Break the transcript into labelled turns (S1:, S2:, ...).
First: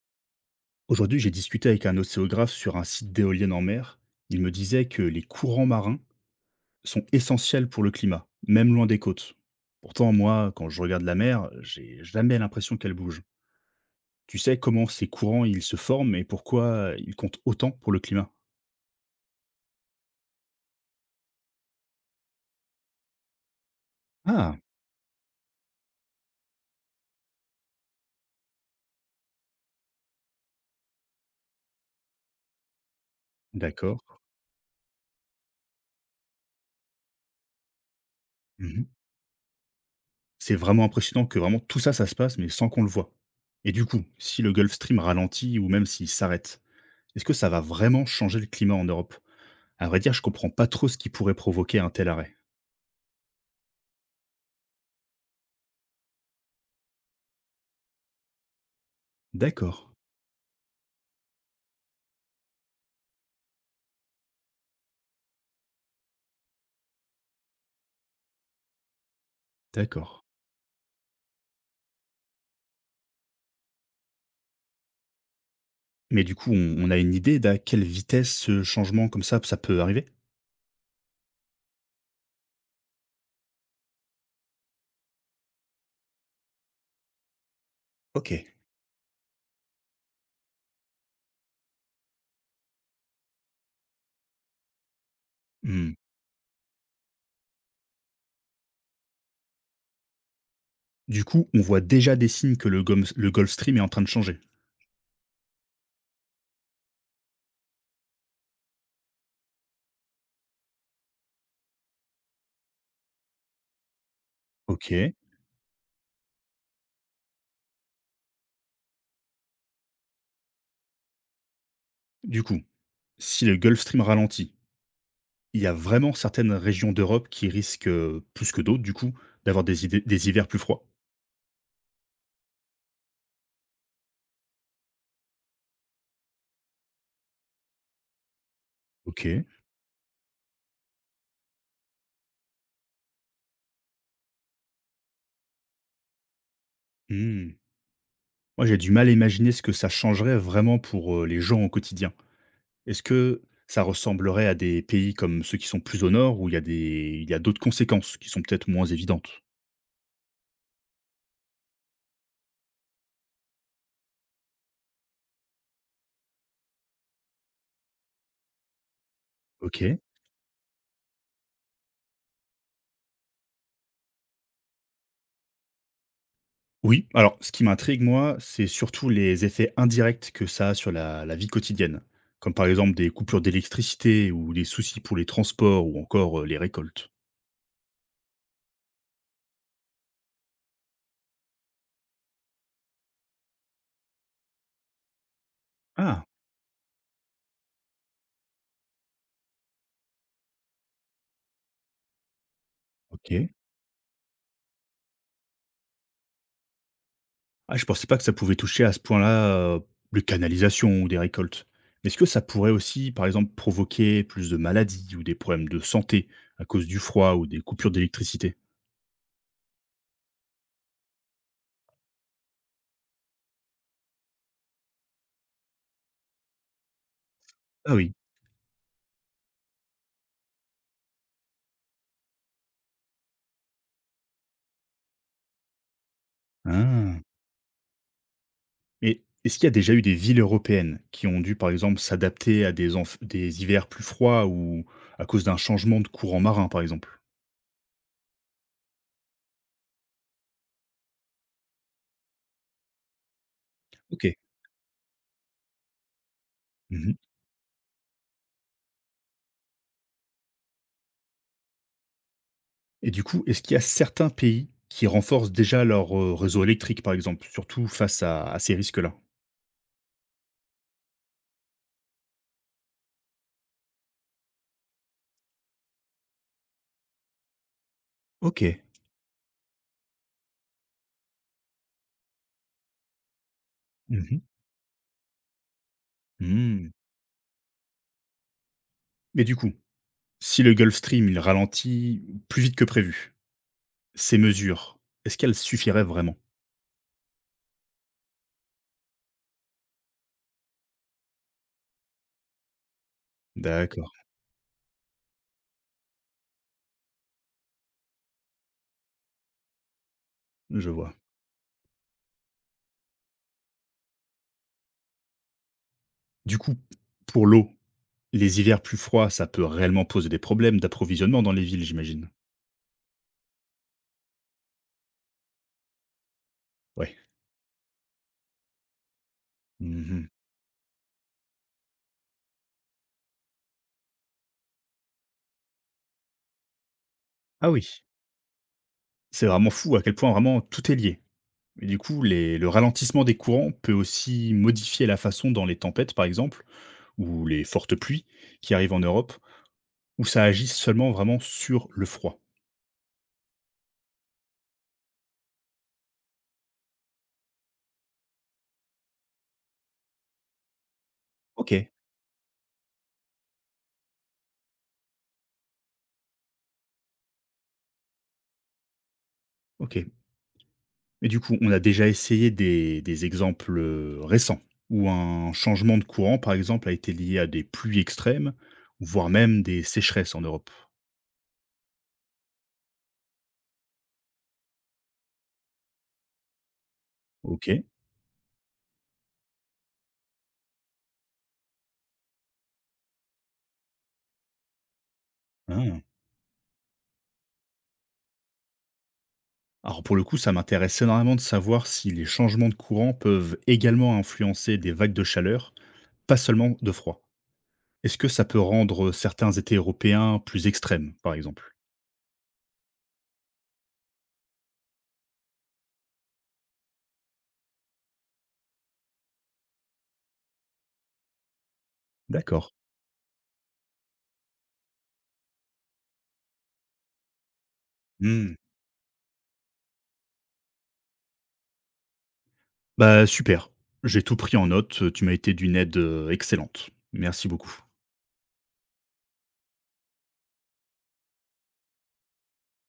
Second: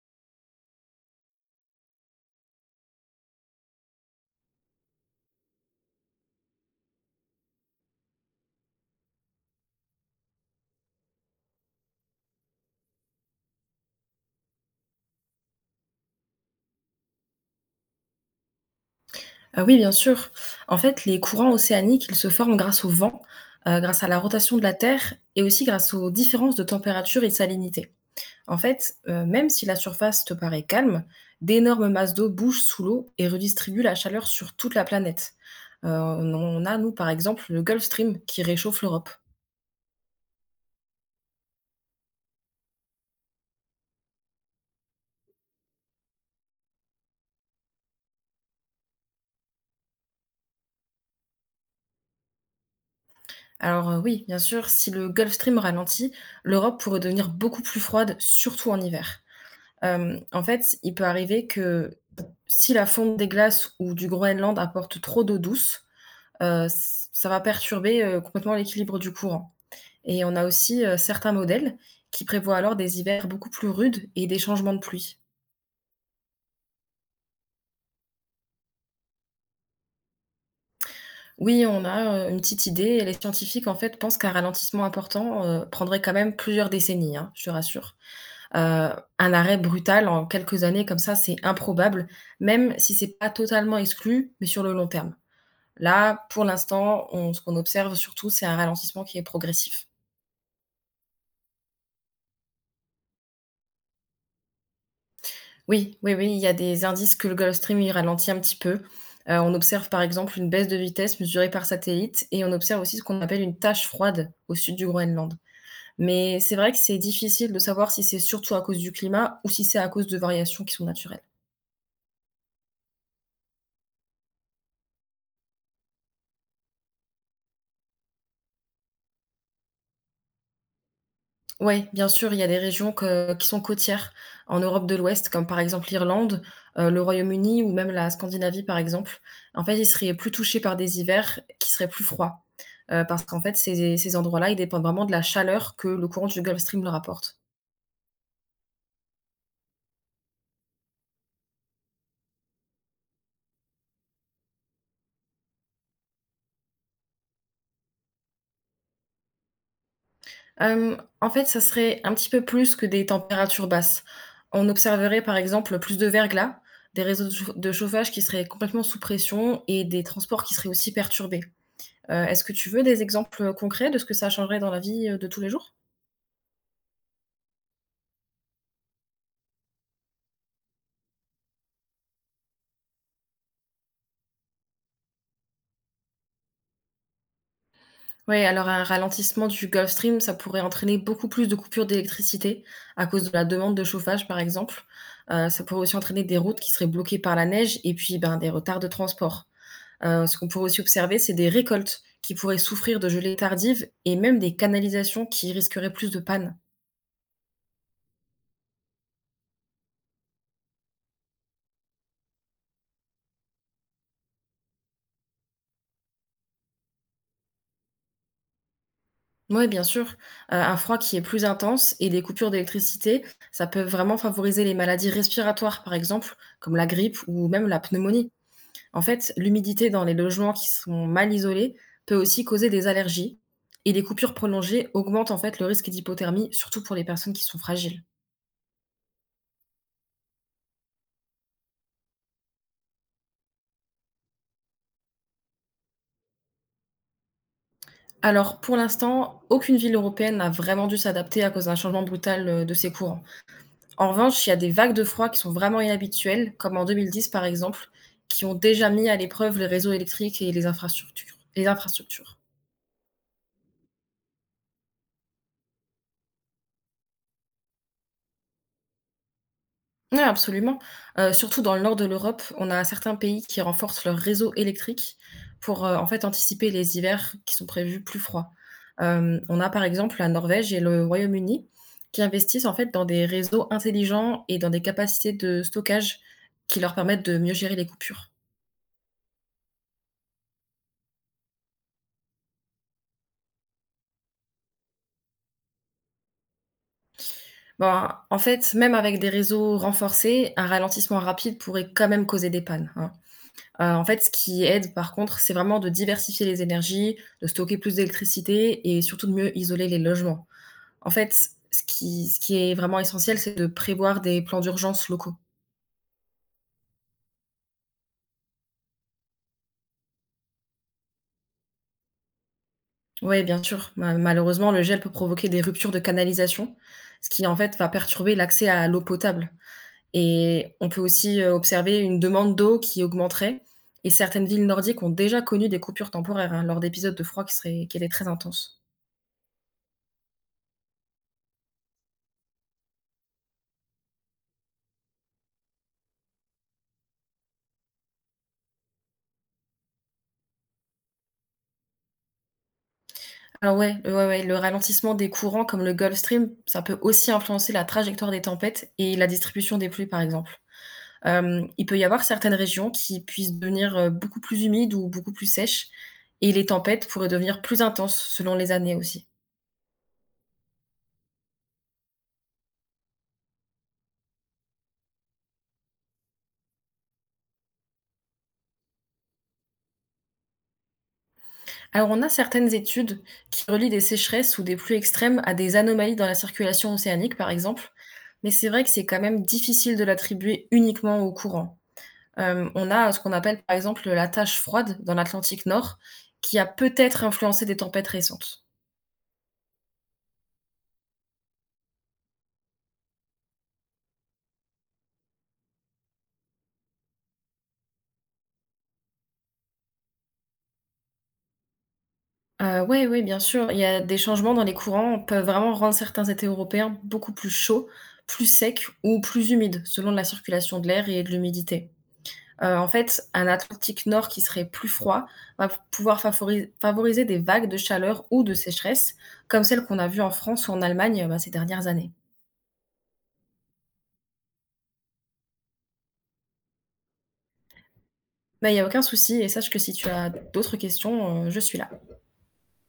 S1: Aujourd'hui, j'ai discuté avec un océographe sur un site d'éoliennes en mer. Il me disait que les courants marins sont essentiels pour le climat, même loin des côtes. Pourtant, moi, quand je regarde la mer, j'ai jamais l'impression qu'elle bouge. Tu sais comment ces courants ils se forment et pourquoi ils comptent autant pour le climat?
S2: Ah oui, bien sûr. En fait, les courants océaniques, ils se forment grâce au vent, grâce à la
S1: Ah,
S2: rotation de la Terre et aussi grâce aux différences de température et de salinité. En fait, même si la surface te paraît calme, d'énormes masses d'eau bougent sous l'eau et redistribuent la
S1: d'accord.
S2: chaleur sur toute la planète. On a, nous, par exemple, le Gulf Stream qui réchauffe
S1: Mhm.
S2: l'Europe.
S1: C'est vraiment impressionnant que vraiment tout ça, ça se passe, mais sans qu'on le voit. Et du coup, si le Gulf Stream ralentit ou même s'il s'arrête, est-ce que ça va vraiment changer le climat en Europe? À vrai dire, je comprends pas trop ce qui pourrait provoquer un tel arrêt.
S2: Alors, oui, bien sûr, si le Gulf Stream ralentit, l'Europe pourrait devenir beaucoup plus froide, surtout en hiver.
S1: D'accord,
S2: En fait, il peut arriver que si la fonte des glaces ou du Groenland apporte trop d'eau douce, ç ça va perturber, complètement l'équilibre du courant,
S1: d'accord.
S2: et on a aussi, certains modèles qui prévoient alors des hivers beaucoup plus rudes et des changements de pluie.
S1: Mais du coup, on a une idée d'à quelle vitesse ce changement comme ça peut arriver?
S2: Oui, on a, une petite idée, et les scientifiques, en fait, pensent qu'un ralentissement important, prendrait quand même plusieurs décennies, hein, je te rassure.
S1: OK.
S2: Heu, un arrêt brutal en quelques années comme ça, c'est improbable, même si c'est pas totalement exclu, mais sur le long terme.
S1: Mmh.
S2: Là, pour l'instant, on ce qu'on observe surtout, c'est un ralentissement qui est progressif.
S1: Du coup, on voit déjà des signes que le Goms le Gulf Stream est en train de changer.
S2: Oui, oui, oui, il y a des indices que le Gulf Stream, il ralentit un petit peu. On observe, par exemple, une baisse de vitesse mesurée par satellite, et on observe aussi ce qu'on appelle une tache froide au sud du
S1: OK.
S2: Groenland. Mais c'est vrai que c'est difficile de savoir si c'est surtout à cause du climat ou si c'est à cause de variations qui sont naturelles.
S1: Du coup, si le Gulf Stream ralentit, il y a vraiment certaines régions d'Europe qui risquent, plus que d'autres du coup, d'avoir des idées des hivers plus froids.
S2: Ouais, bien sûr, il y a des régions que qui sont côtières en Europe de l'Ouest, comme par exemple l'Irlande, le Royaume-Uni ou même la Scandinavie, par exemple.
S1: OK.
S2: En fait, ils seraient plus touchés par des hivers qui seraient plus froids, parce qu'en fait, ces endroits-là, ils dépendent vraiment de la chaleur que le courant du Gulf Stream leur apporte.
S1: Mmh. Moi, j'ai du mal à imaginer ce que ça changerait vraiment pour, les gens au quotidien. Est-ce que ça ressemblerait à des pays comme ceux qui sont plus au nord, où il y a d'autres conséquences qui sont peut-être moins évidentes?
S2: En fait, ça serait un petit peu plus que des températures basses. On observerait, par exemple, plus de verglas, des réseaux de chauffage qui seraient complètement sous pression, et
S1: OK.
S2: des transports qui seraient aussi perturbés. Est-ce que tu veux des exemples concrets de ce que ça changerait dans la vie, de tous les jours?
S1: Oui, alors ce qui m'intrigue moi, c'est surtout les effets indirects que ça a sur la vie quotidienne, comme par exemple des coupures d'électricité ou des soucis pour les transports ou encore, les récoltes.
S2: Oui. Alors un ralentissement du Gulf Stream, ça pourrait entraîner beaucoup plus de coupures d'électricité à cause de la demande de chauffage, par exemple. Ça pourrait aussi
S1: Ah,
S2: entraîner des routes qui seraient bloquées par la neige, et puis, ben, des retards de transport. Ce qu'on pourrait aussi observer, c'est des récoltes qui pourraient souffrir de gelées
S1: OK.
S2: tardives, et même des canalisations qui risqueraient plus de pannes.
S1: Ah, je pensais pas que ça pouvait toucher à ce point-là, les canalisations ou des récoltes. Mais est-ce que ça pourrait aussi, par exemple, provoquer plus de maladies ou des problèmes de santé à cause du froid ou des coupures d'électricité?
S2: Ouais, bien sûr, un froid qui est plus intense et des coupures d'électricité, ça peut vraiment favoriser les maladies respiratoires, par exemple, comme la grippe ou même la
S1: Ah oui.
S2: pneumonie. En fait, l'humidité dans les logements qui sont mal isolés peut aussi causer des allergies, et les coupures prolongées augmentent en fait le risque d'hypothermie, surtout pour les
S1: Ah.
S2: personnes qui sont fragiles.
S1: Et est-ce qu'il y a déjà eu des villes européennes qui ont dû, par exemple, s'adapter à des hivers plus froids ou à cause d'un changement de courant marin, par exemple?
S2: Alors, pour l'instant, aucune ville européenne n'a vraiment dû s'adapter à cause d'un changement brutal, de ses courants. En
S1: OK.
S2: revanche, il y a des vagues de froid qui sont vraiment inhabituelles, comme en
S1: Mmh.
S2: 2010 par exemple, qui ont déjà mis à l'épreuve les réseaux électriques et les infrastructures.
S1: Et du coup, est-ce qu'il y a certains pays qui renforcent déjà leur, réseau électrique, par exemple, surtout face à ces risques-là?
S2: Oui, absolument. Surtout dans le nord de l'Europe, on a certains pays qui renforcent leurs réseaux électriques pour, en fait, anticiper les hivers qui sont prévus plus froids.
S1: OK.
S2: On a, par exemple, la Norvège et le Royaume-Uni qui investissent, en fait, dans des réseaux
S1: Mmh.
S2: intelligents et dans des capacités de stockage qui
S1: Mmh.
S2: leur permettent de mieux gérer les coupures.
S1: Mais du coup, si le Gulf Stream, il ralentit plus vite que prévu, ces mesures, est-ce qu'elles suffiraient vraiment?
S2: Ben, en fait, même avec des réseaux renforcés, un ralentissement rapide pourrait quand même causer des pannes, hein. En
S1: D'accord,
S2: fait, ce qui aide par contre, c'est vraiment de diversifier les énergies, de stocker plus d'électricité et surtout de mieux isoler les logements.
S1: je
S2: En
S1: vois.
S2: fait, ce qui est vraiment essentiel, c'est de prévoir des plans d'urgence locaux.
S1: Du coup, pour l'eau, les hivers plus froids, ça peut réellement poser des problèmes d'approvisionnement dans les villes, j'imagine?
S2: Oui, bien sûr, ma malheureusement, le gel peut provoquer des ruptures de canalisation,
S1: Ouais.
S2: ce qui en fait va perturber l'accès à l'eau potable.
S1: Mmh.
S2: Et on peut aussi, observer une demande d'eau qui augmenterait, et certaines villes nordiques ont déjà connu des coupures temporaires, hein, lors d'épisodes de froid
S1: Ah
S2: qui
S1: oui.
S2: étaient très intenses.
S1: C'est vraiment fou à quel point vraiment tout est lié. Et du coup, les le ralentissement des courants peut aussi modifier la façon dont les tempêtes, par exemple, ou les fortes pluies qui arrivent en Europe, où ça agit seulement vraiment sur le froid.
S2: Alors ouais, ouais, ouais, ouais, le ralentissement des courants comme le Gulf Stream, ça peut aussi influencer la trajectoire des tempêtes et la distribution des pluies, par exemple. Il
S1: OK.
S2: peut y avoir certaines régions qui puissent devenir, beaucoup plus humides ou beaucoup plus sèches, et les tempêtes pourraient devenir plus intenses selon les années aussi.
S1: OK. Mais du coup, on a déjà essayé des exemples, récents où un changement de courant, par exemple, a été lié à des pluies extrêmes, voire même des sécheresses en Europe.
S2: Alors, on a certaines études qui relient des sécheresses ou des pluies extrêmes à des anomalies dans la circulation océanique, par
S1: OK.
S2: exemple, mais c'est vrai que c'est quand même difficile de l'attribuer uniquement au courant. On a ce qu'on appelle, par exemple, la tache froide dans l'Atlantique Nord,
S1: Ah.
S2: qui a peut-être influencé des tempêtes récentes.
S1: Alors pour le coup, ça m'intéresse énormément de savoir si les changements de courant peuvent également influencer des vagues de chaleur, pas seulement de froid. Est-ce que ça peut rendre certains étés européens plus extrêmes, par exemple?
S2: Oui, oui, bien sûr. Il y a des changements dans les courants peuvent vraiment rendre certains étés européens beaucoup plus chauds, plus secs ou plus humides, selon la circulation de l'air et de l'humidité.
S1: D'accord.
S2: En fait, un Atlantique Nord qui serait plus froid va pouvoir favoriser des vagues de chaleur ou de
S1: Mmh.
S2: sécheresse, comme celles qu'on a vues en France ou en Allemagne, bah, ces dernières années.
S1: Bah, super. J'ai tout pris en note, tu m'as été d'une aide, excellente. Merci beaucoup.
S2: Mais il y a aucun souci, et sache que si tu as d'autres questions, je suis là.